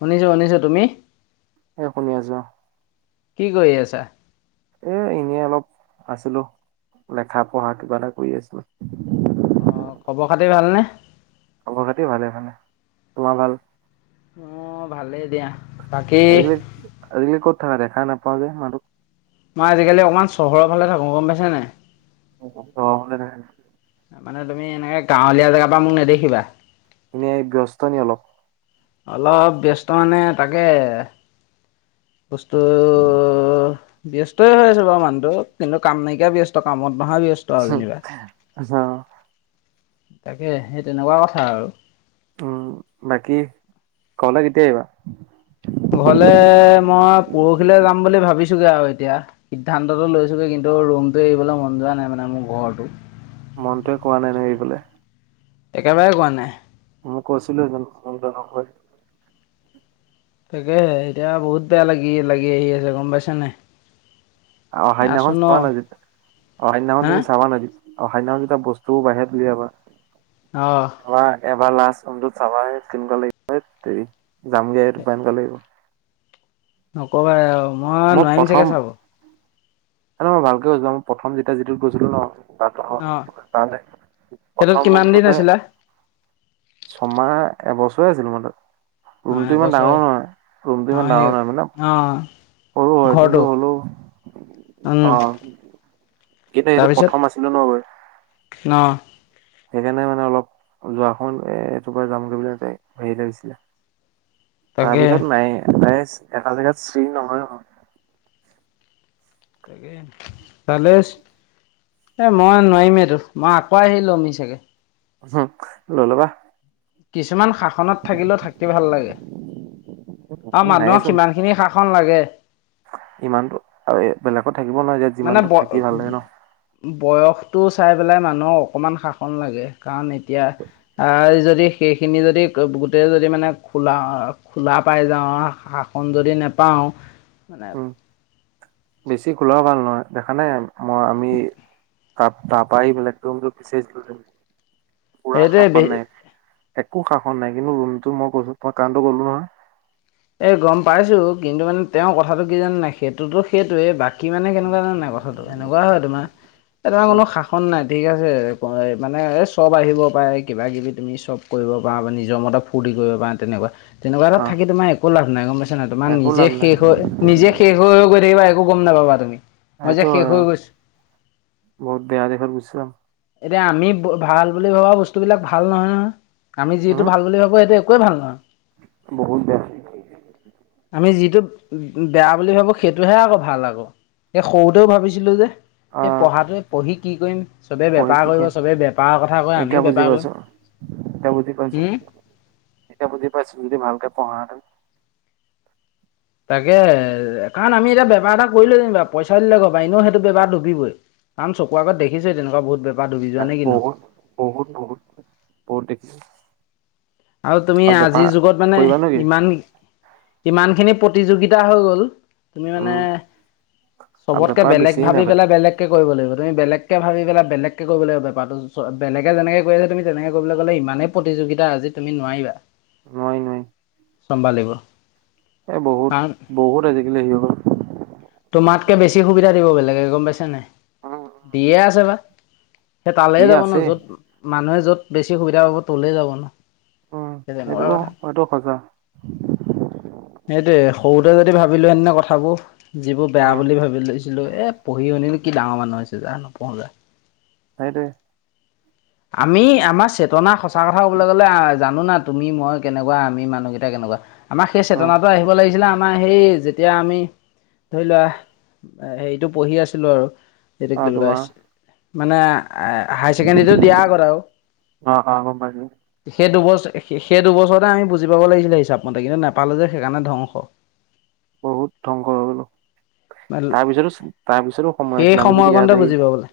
শুনিছোঁ শুনিছোঁ, তুমি? এ শুনি আছো। কি কৰি আছা? এ এনেই অলপ আছিলো, লেখা পঢ়া কিবা এটা কৰি আছিলো। অ খবৰ খাতি ভালনে? খবৰ খাতি ভালে ভালে, তোমাৰ ভাল? মোৰ ভালেই দিয়া। বাকী আজিকালি আজিকালি ক'ত থকা দেখা নাপাওঁ যে মানুহ? মই আজিকালি অকমান চহৰৰ ফালে থাকো গম পাইছ নাই। অ হৈ নে। মানে তুমি এনেকে গাঁৱলীয়া জেগা পা মোক নেদেখিবা। এনেই ব্যস্ত নি অলপ? অলপ ব্যস্ত মানে তাকে বস্তু ব্যস্তই হৈ আছে বাৰু মানুহটো কিন্তু কাম নাইকিয়া ব্যস্ত কামত নহা ব্যস্ত। আৰু শু যেনিবা অহ। তাকে সেই তেনেকুৱা কথা আৰু। উম বাকী ঘৰলে কেতিয়া আহিবা? ঘৰলে মই পৰখিলে যাম বুলি ভাবিছোগে আৰু এতিয়া। সিদ্ধান্তটো লৈছোগে কিন্তু ৰুমটো এৰিবলৈ মন যোৱা নাই মানে মোৰ ঘৰটো। মনটোৱে কোৱা নাই নে এৰিবলে। একেবাৰে কোৱা নাই। মই কৈছিলো চুন [unintelligible] নকৈ। তাকে হে এতিয়া বহুত বেয়া লাগি লাগি আহি আছে গম পাইছেনে নাই। অ সেইদিনাখন আছোঁ ন [unintelligible] অহ সেইদিনাখন হা তুমি চাবা [unintelligible] অ সেইদিনাখন যেতিয়া বস্তু বাহিৰত ওলাবা অহ। তোমাৰ এবাৰ লাষ্ট ৰোমটোত চাবা কেনেকুৱা লাগিব হেইট তেৰি যামগে এইটোপা এনেকা লাগিব। নক'বাই আৰু মই নোৱাৰিম চাগে চাব। মানে মই ভালকে লৈ যাও মই প্ৰথম যেতিয়া যিটোত গৈছিলো ন। তাত অ অঁ তালে সেইটোত প্ৰথম কিমান দিন ৰোমটোতে। আছিলা ছমাহ এবছৰে আছিলো মই তাত। অঁ ৰুমটো ইমান ডাঙৰ এবছৰে নহয় ৰুমটো অঁ ইমান সেই ডাঙৰ নহয় মানে। অঁ সৰু হয় কিন্তু ঘৰটো। হ'লেও উম অ কিন্তু এইটো প্ৰথম আছিলো ন গৈ। ন। সেইকাৰণে মানে অলপ যোৱাখন এ এইটোপ যামগৈ বুলিতে হেৰি ল গৈছিলে। তাৰ তাকে পিছত নাই নাইচ এটাই এটা জেগাত শ্ৰী নহয় হ। তালেছ। এ মই নোৱাৰিমেই এইটো মই আকৌ আহি লোমি চাগে। ললবা। কিছুমান শা। সনত থাকিলেও থাকি ভাল লাগে আৰু মানুহক নাইচোন সিমানখিনি শাসন লাগে। ইমানতো আৰু এ বেলেগত থাকিব নোৱাৰে যে। মানে ব। [inaudible] বয়সটো চাই পেলাই মানুহক অকণমান শাসন লাগে কাৰণ এ। তিয়া আ যদি। সেইখিনি যদি গোটেই যদি মানে খোলা খোলা পাই যাওঁ শাক। খন যদি নোপাওঁ মানে। উম বেছি খোলাও ভাল নহয় দেখা নাই মই আমি। তা তাৰাপ বগ তম পিচাৰছিলো পুৰা শাসন সেইটোৱে নাই। একো শাসন নাই কিন্তু ৰুলতো মই কৈছো ত মই কাৰণো কলো নহয়। এ গম পাইছো কিন্তু মানে তেওঁৰ কথাটো কি জানো নাই সেইটোতো সেইটোয়ে বাকী মানে উম কেনেকুৱা জানে নাই ক। থা টো এনেকুৱা হয় তোমাৰ উম কোনো শাসন নাই ঠিক আছে মানে এই চব আহিব পাৰে কিবাকিবি তুমিন চব। কৰিব পাৰ বা নিজৰ মতে ফূৰ্তি কৰিব পাৰা তেনেকুৱা তেনেকুৱা এতাত অ থাকি তোমাৰ একো লাভ নাই গম পাইছা নাই তোমাৰ একো নিজে লাভ নাই শেষ হৈ নিজে। শেষ হৈ গৈ থাকিবা একো গম নাপাব তুমি। মই যে এইটো শেষ হৈ গৈছো বহুত বেয়া দেখা গুচছা। এতিয়া আমি ভাল বুলি ভবা বস্তুবিলাক ভাল নহয় নহয়। আমি যিটো উম ভাল বুলি ভাবো সেইটো একোৱেই ভাল নহয়। বহুত বেয়া। আমি যিটো বেয়া বুলি ভাবো সেইটোহে আকৌ ভাল আকৌ এ সৰুতেও ভাবিছিলো যে। সে আহ পঢ়াটোৱে পঢ়ি কি কৰিম। চবে পঢ়ি বেপাৰ কি কৰিব কৰিম চবে বেপাৰৰ কথা কয় এতিয়া আমিও বুজি বেপাৰ কৰিম পাইছো এতিয়া বুজি পাইছো হুম। এতিয়া বুজি পাইছ যদি ভালকে পঢ়া হেঁতেন। তাকে কাৰণ আমি এতিয়া বেপাৰ এটা। কৰিলে যেনিবা পইচা দিলে কবা এনেও সেইটো বেমাৰ ডুিবই কাৰণ চকু আত দেখিছে তেনেকুৱা বু বোৰ। [inaudible] বহুত বহুত বহুত বহুত দেখি। আৰু তুমি আজিৰ যুগত মানে কৰিবা নেকি ইমান ইমানখিনি প্ৰতিযোগিতা হৈ গ'ল। তুমি মানে উম আৰু চবতকে বেপাৰ বেলেগ বেছিয়ে ভাবি নাপায় পেলাই বেলেগ। কৰিব লাগিব তুমি বেলেগকৈ ভাবি পেলাই বেলেকৈ কৰিবাগ বোৰটো বেলেগে যেনেকৈ আছে তুমি তেনেকৈ কৰিবলৈ গ'লে ইমানে। প্ৰতিযোগিতা আজি তুমি নোৱাৰিবা। মই নোৱাৰিম। চম্ভালিব এ বহুত কাৰণ বহুত আজিকালি সি তোমাতকে বেছি সুবিধা দিব বেলেগে গম পাইছা নাই উম দিয়ে আছে বা সেই যি তালেই যাব ন আছে য'ত মানুহে য'ত বেছি সুবিধা পাব তলে যাব ন উম, হে তেনেকুৱা সেইটোতো কথা সেইটো সঁচা। সেইটোৱে সৰুতে যদি ভাবিলো হেতেন নো কথাবোৰ যিবোৰ বেয়া উম, বুলি ভাবি লৈছিলোঁ এই পঢ়ি শুনি নো কি ডাঙৰ মানুহ হৈছে যা নপঢ়োঁ যা সেইটোৱে আমি আমাৰ চেতনা সঁচা কথা ক'বলৈ গ'লে আ জানো না তুমি মই কেনকা আমি মানুহকেইটা কেনকা আমি সেই অ', চেতনাটো আহিব লাগিছিলে আট আমাৰ সেই যেতিয়া আমি ধৰি লোৱা হেৰিটো পঢ়ি আছিলো আৰু সেটো অ', ক্লাছ তোমাৰ মানে হাই ছেকেণ্ডীটোত বিয়া কৰাও অ', অ', গম পাইছোঁ। সেই দুবছ সেই দুবছৰতে আমি বুজি পাব লাগিছিলে হিচাপ মতে কিন্তু নাপালো যে সেইকাৰণে ধ্বংস বহুত ধ্বংস হৈ গলো তাৰপিছতো তাৰপিছতো সময় সেই আছিল আমি যদি সময়কণতে ইয়াত আহি বুজি পাবলৈ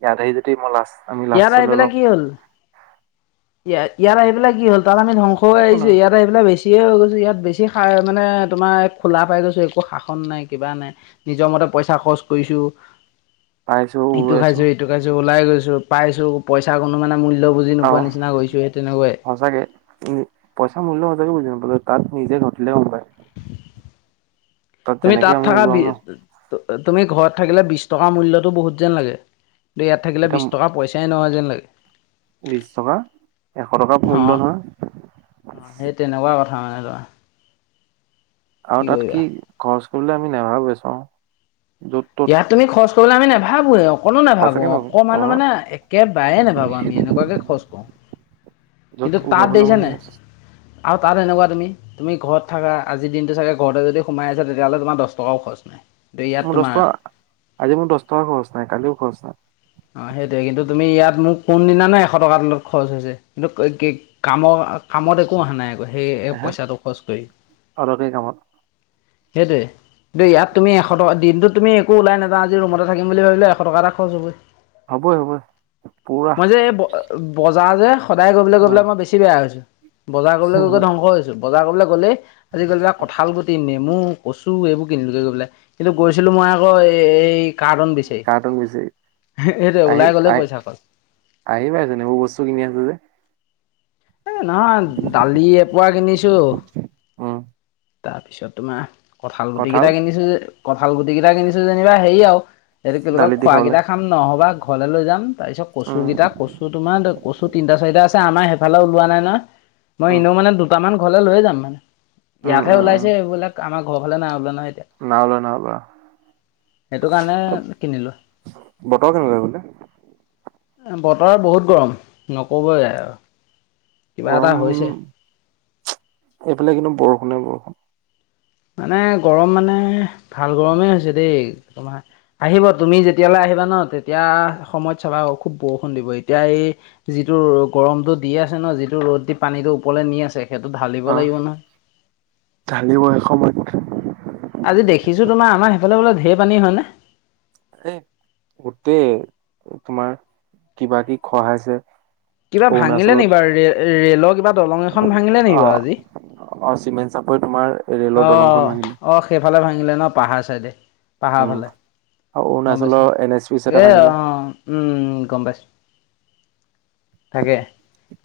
ইয়াত আহি যদি মই লাষ্ট আমি লাষ্টলৈ অলপ ইয়া ইয়াত আহি পেলাই কি হ'ল তাত আমি ধ্বংস হৈ একো আহিছো নহয় ইয়াত ই এইবিলাক বেছিয়ে হৈ গৈছো ইয়াত বেছি হাৰ মানে তোমাৰ খোলা পাই গৈছোঁ একো শাখ সন নাই কিবা নাই নিজৰ মতে পইচা খৰচ কৰিছো পাইছোঁ ইটো খাইছো উৰুৱাইছোঁ সিটো তাছত ওলাই গৈছো পাইছো পইচা কোনো মানে মুল অ সঁচাকে উম পইচা মূল্য সচাঁকে বুজি নাপালোঁ তাত নিজে ঘটিলে গম পায় তুমি যেনেকে তাত আমি থাকা যি উৰুৱাও ন' তু তুমি ঘৰত থাকিলে বিশ টকা মূল্যতো বহুত যেন লাগে ইয়াত থাকিলে এতিয়া বিশ টকা পইচা পইছাই নহয় যেন লাগে বিশ টকা এশ টকা অ মূল্য নহয় অ সেই তেনেকুৱা কথা মানে ধৰা আৰু তাত কি খৰচ কৰিবলে আমি নাভাবোৱেই চাওঁ যত ত'ত ইয়াত তুমি খৰচ কৰিবলে আমি নেভাবোৱে অকণো নাভাবোঁ সঁচাকে নকওঁ অকণমানো অ', মানে একেবাৰেেই নাভাবো আমি এনেকুৱাকে খৰছ কৰোঁ য'ত কিন্তু তাত উৰুৱাবলৈ দেখিছা মন নাই যায় আৰু তাত এনেকুৱা তুমি তুমি ঘৰত থাকা আজিৰ দিনটো চাগে ঘৰতে যদি সোমাই আছা তেতিয়াহ'লে তোমাৰ দছ টকাও খৰচ নাই কিন্তু ইয়াত মোৰ দছ তোমাৰ টকা আজি মোৰ দছ টকা খৰচ নাই কালিও খৰচ নাই অ সেইটোৱে কিন্তু তুমি ইয়াত মোৰ কোনদিনানো এশ টকা তলত খৰচ হৈছে কিন্তু ক কে কামৰ কামত একো অহা নাই আক সেই এহে পইচাটো খৰচ কৰি অদৰকাৰী কামত সেইটোয়ে দেই ইয়াত তুমি এশ টকা দিনটো তুমি একো ওলাই নযাও আজি ৰুমতে থাকিম বুলি ভাবিলেও এশ টকা এটা খৰচ হবই হ'বই হ'বই ক তে এ বঅঅ বজাৰ যে সদায় গৈ পেলে অ গৈ পেলে মই বেছি বেয়া হৈছো বজাৰ কৰিবলৈ গৈ গৈ ধ্বংস হৈছো। বজাৰ কৰিবলৈ গ'লেই আজিকালি কঁঠাল গুটি নেমু কচু এইবোৰ কিনিলোঁগে গৈ পেলাই কিন্তু গৈছিলোঁ মই আকৌ এ এ এই কাৰ্টন বিচাৰি তোক বিচাৰি সেইটোৱে আহি ওলাই গ'লেই পইচা আহি খৰচ। আহিলাই যেনিবা এইবোৰ বস্তু কিনি আছে যে এ নহয় দালি এপোৱা কিনিছোঁ উম তাৰপিছত তোমাৰ কঁঠাল গুটি কিটা কিনিছোঁ কঁঠাল গুটি কিটা কিনিছোঁ যেনিবা হেই আউ এইটো কি বুলি কয়, দালিত দি খোৱা খাবলে কেইটা খাম, নহ'বা ঘৰলে লৈ যাম তাৰপিছত কচু উম কেইটা, কচু তোমাৰ কচু তিনিটা-চাৰিটা আছে, আমাৰ সেইফালে ওলোৱা নাই ন, মই উম এনেও মানে দুটামান ঘৰলে লৈয়ে যাম, মানে উম ইয়াতহে উম উম ওলাইছে এইবিলাক আমাৰ ঘৰ ফালে নাই ওলোৱা নহয় এতিয়া। নাও লোৱা নাও লোৱা সেইটো কাৰণে কিনিলো। বতৰ কেনেকুৱা সেইফালে? বতৰ বহুত গৰম নক'বই আৰু কিবা এটা গৰম হৈছে। এইফালে কিন্তু বৰষুণে, বৰষুণ। মানে গৰম মানে ভাল, গৰমেই হৈছে দেই তোমাৰ আহিব তুমি যেতিয়ালৈ আহিবা ন, তেতিয়া সময়ত চাবা খুব বৰষুণ দিব এতিয়া এই যিটো গৰমতটো দি আছে ন, যিটো ৰ'দ দি পানীটো ওপৰলে নি আছে, সেইটো ঢালিব আহ লাগিব নহয়। ঢালিব এসময়ত। আজি দেখিছোঁ তোমাৰ, আমাৰ সেইফালে বোলে, ধেই পানী হয়নে? এ, গোটেই, তোমাৰ কিবা-কিবি খঢ়াইছে। কিবা ভাঙিলে নেকি বাৰু ৰে, ৰেলৰ কিবা দলং এখন ভাঙিলে নি, অ বাৰু আজি? অ, চিমেণ্ট চাপৰিত তোমাৰ ৰেলৰ অ, দলংখন ভাঙিলে অ, সেইফালে ভাঙিলে ন, পাহাৰ চাইডে। পাহাৰ উম ফালে, আৰু গম অৰুণাচলৰ পাইছোঁ, এন এছ পি এটা এ, ভাঙিলে অ, গম পাইছোঁ। তাকে,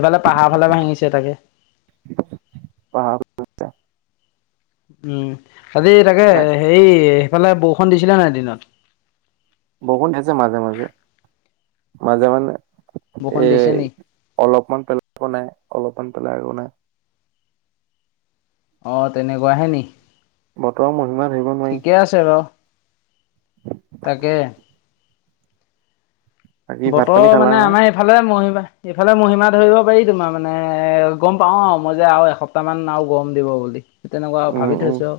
এইফালে পাহাৰ ফালে ভাঙিছে তাকে। পাহাৰ উম, আজি তাকে, হেৰি সেইফালে বৰষুণ দিছিলে নাই দিনত? বৰষষুণ দিছে, মাজে, মাজে, মাজে মানে, বৰষুণ দিছে এই। নি? অলপমান পেলাই আকৌ নাই, অলপমান পেলাই আকৌ নাই। অ, তেনেকুৱাহে নি, বতৰৰ মহিমা ধৰিব নোৱাৰি ঠিকে আছে বাৰু। তাকে। বাকী ভাত বতৰ পানী খালা মানে, নহয় আমাৰ এইফালে মহিমা ইফালে মহিমা ধৰিব পাৰি তোমাৰ মানে, এ, গম পাওঁ আৰু মই যে আৰু এসপ্তাহ মান আৰু গৰম দিব বুলি। তেনেকুৱা আৰু উম ভাবি উম থৈছো,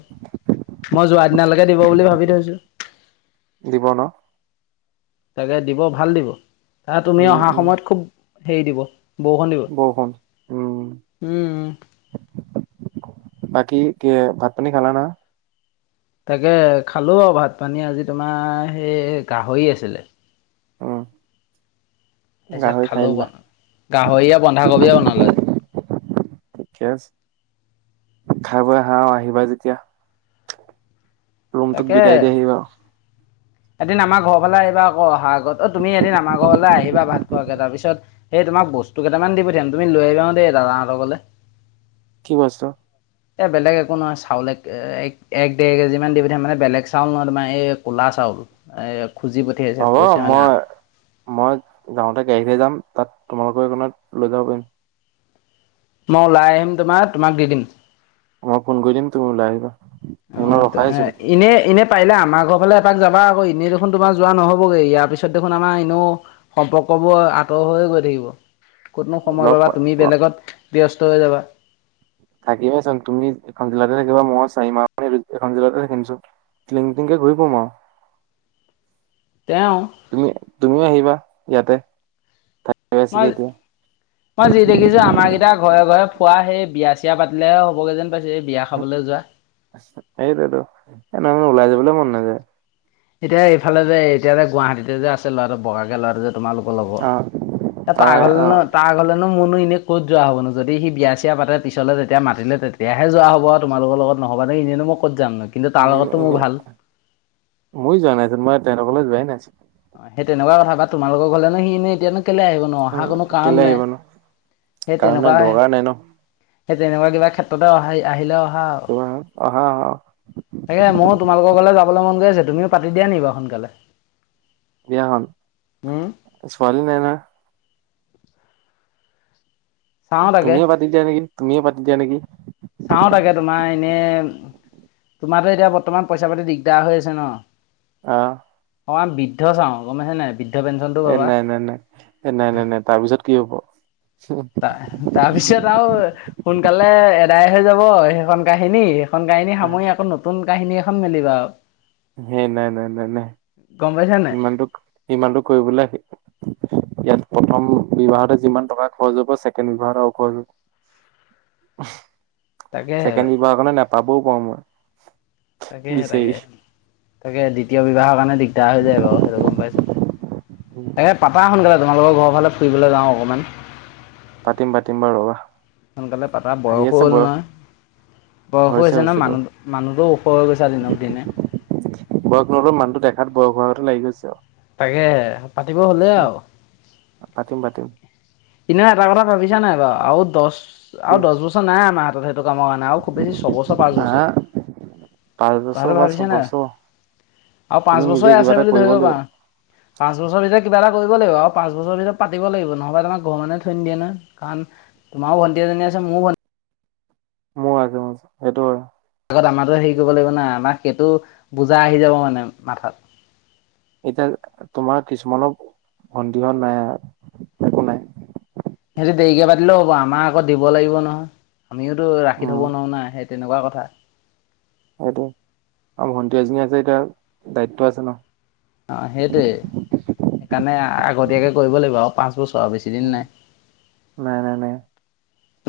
মই যোৱা দিনালৈকে দিব বুলি ভাবি থৈছো। দিব ন। তাকে দিব ভাল দিব, তুমি উম অহা উম সময়ত খুব হেৰি দিব। বৰষুণ দিব, বৰষুণ উম, বাকি কি, ভাত পানী-খালা নহয়। তাকে খালোঁ আৰু ভাত-পানী আজি তোমাৰ, সেই গাহৰি আছিলে। উম তাৰপিছত গাহৰি খাই খালোঁ দিলা বাৰু, গাহৰিয়ে বন্ধাকবিয়ে বনালে আজি। ঠিকে আছে। খাই বৈ আহা আৰু আহিবা যেতিয়া। ৰুমটোক তাকে। বিদায় দি আহিবা [inaudible] এদিন আমাৰ ঘৰ ফালে আহিবা আকৌ, অহা আগত অ, তুমি এদিন আমাৰ ঘৰলৈ আহিবা ভাত খোৱাকে তাৰপিছত এই তোমাক বস্তু কেইটামান দি পঠিয়াম, তুমি লৈ আহিব দেই দাদাহঁতৰ ঘৰলে। কি বস্তু? এই বেলেগ একো নহয়, চাউল এক, এক ডেৰ কেজিমান দি পঠিয়াম, মানে বেলেগ চাউল নহয় তোমাৰ এই ক'লা চাউল। এ, খুজি পঠিয়াইছে হ'ব কৈছে মানে মই মই যাওঁতে গাড়ীতে যাম, তাত তোমালোকৰ সেইকণত লৈ যাব পাৰিম। মই ওলাই আহিম তোমাৰ, তোমাক দি দিম। মই ফোন কৰি দিম, তুমি ওলাই আহিবা। সেইকণত অ' ৰখাইচোন ইনেই এনে পাৰিলে আমাৰ ঘৰৰ ফালে এপাক যাবা আকৌ এনেই দেখোন তোমাৰ যোৱা নহ'বগৈ ইয়াৰ পিছত দেখোন আমাৰ এনেও সম্পৰ্কবোৰ আঁতৰ হৈয়ে গৈ থাকিব। ক'তনো সময় লগ পাবা তুমি পোৱা বেলেগত ব্যস্ত হৈ যাবা। থাকিবচোন তুমি এখন জিলাতে থাকিবা মই চাৰি মাহ এখন জিলাতে থাকিম চোন। লিংটিং কে ঘূৰি পম আৰু। তেওঁ। তুমি তুমিও আহিবা ইয়াতে আছিগে মাল এতিয়া মই যি দেখিছো আমাৰ কেইটা ঘৰে ঘৰে খোৱা সেই বিয়া চিয়া পাতিলেহে হ'বগে যেন পাইছোঁ। বিয়া খাবলে যোৱা। সেইটোৱেটো এইটো টাইমত ওলাই যাবলৈ মন নাযায়। এতিয়া এইফালে যে এতিয়া যে গুৱাহাটীতে তে আছে ল'ৰাটো বগাকে ল'ৰাটো যে। তোমালোকৰ লগৰ অ এ তা তাই ঘৰলে অ ন তাৰ ঘৰলেনো মোৰ নো এনেই ক'ত যোৱা হ'বনো যদি সি বিয়া চিয়া পাতে পিছলৈ তেতিয়া মাতিলে তেতিয়া বেয়াহে যোৱা হ'ব আৰু তোমালোকৰ লগত নহ'বা এনে মই ক'ত যাম নো কিন্তু তাৰ লগতো মোৰ ভাল। মইও যোৱা নাই চোন মই তেনেতৰ ঘৰলে যোৱাই নাই চোন অ সেই তেনেকুৱা কথা বা তোমালোকৰ ঘৰলে নো সি এনেই এতিয়া কেলে আহিব নো। উম অহা কোনো কাৰণ কেলে নাই আহিব নো হে কাৰণ নাই তেনেকুৱা হে দৰকাৰ নাই ন সেই তেনেকুৱা কিবা ক্ষেত্ৰতে অহা আহিলে অহা আও। তই অহা তাকে মইও তোমালোকৰ ঘৰলে যাবলৈ মন গৈ আছে তুমিও পাতি দিয়া নি বাও সোনকালে বিয়াখন উম ছোৱালী নাই নহয় চাওঁ তাকে তুমিয়ে পাতি দিয়া নেকি, তুমিয়ে পাতি দিয়া নেকি চাওঁ তাকে তোমাৰ এনেই তোমাৰ তো এতিয়া বৰ্তমান পইচা পাতি দিগদাৰ হৈ আছে ন। অ'। অ বৃদ্ধ চাওঁ গম পাইছে বৄ এ নাই নাই নাই এ নাই নাই নাই তাৰপিছত কি হব। তাৰ তাৰপিছত আৰু সোনকালে এদাই হৈ যাব সেইখন কাহিনী এখন কাহিনী সেই সামৰি আকৌ নতুন কাহিনী এখন মিলিবা আও। সেই নাই নাই নাই নাই পাইছা নাই ইমানটো সিমানটো কৰিবলে আহি ইয়াত প্ৰথম বিবাহতে যিমান টকা খৰচ হ'ব ছেকেণ্ড বিবাহত উখ এযুৰখৰচ হব। তাকেহে ছেকেণ্ড বিভাহৰ কাৰণে নাপাবও পাও মই। তাকেহে তাকে বিচাৰি তাকে দ্বিতীয় বিবাহৰ কাৰণে দিগদাৰ হৈ যায় বাৰু সেইটো গম পাইছোঁ। উম এই পাতা সোনকালে তোালোকৰ ঘৰৰ ফালে ফুৰিবলে যাওঁ অকণমান। পাতিম পাতিম বাৰু ৰ'বা। সোনকালে পাতা বয়সো আহি আছে হ'ল বয়স নহয়। বয়সো হৈছে নহয় মানুহ মানুহটো ওখ হৈ গৈছে দিনক দিনে। বয়স নহলেও মানুহটো দেখাত বয়স হোৱাৰ গতে লাগি গৈছে আৰু। তাকেহে পাতিব হ'লে আৰু। পাতিম পাতিম। সিদিনা এটা কথা ভাবিছা নাই বাৰু আৰু দহ আৰু দেই দহ বছৰ নাই আমাৰ হাতত সেইটো কামৰ কাৰণ আৰু খুব বেছি ছবছৰ পাঁচ আহা বছৰ। পাঁচ বছৰ কথাটো বা ভাবিছে নে ছবছৰ আউ পাঁচ তুমি নিজে বছই কিবা আছে এটা বুলি কৰিব ধৰিব লাগিব পাৰা। পাঁচ বছৰ ভিতৰত কিবা এটা কৰিব লাগিব আউ পাঁচ বছৰ ভিৰত পাতিব লাগিব নহবা তোমাক ঘ মানুহে থৈ নিদিয়ে নহয় কাৰণ তোমাৰো ভন্টি এজনী আছে মো ভন মোৰ আগে মাজ সেইটো হয় আগত আমাৰো হেৰি কৰিব লাগিব ন আমাৰ সেইটো বুজা আহি যাব মানে মাথাত এতিয়া তোমাৰ কিছুমানৰ ভন্তি হত নাই হা সিহঁতি দেৰিকে পাতিলেও হ'ব আমাৰ আকৌ দিব লাগিব নহয় আমিওতো ৰাখি থব উম নোৱাও না তেনেকা কথা সেইটো আম ভণ্টি এজনী আছে এতিয়া দায়িত্ব আছে ন অ', সেইটোৱে সেইকাৰণে আগতীয়াকে কৰিব লাগিব আউ পাঁচ বছৰ আউ বেছি দিন নাই নাই নাই নাই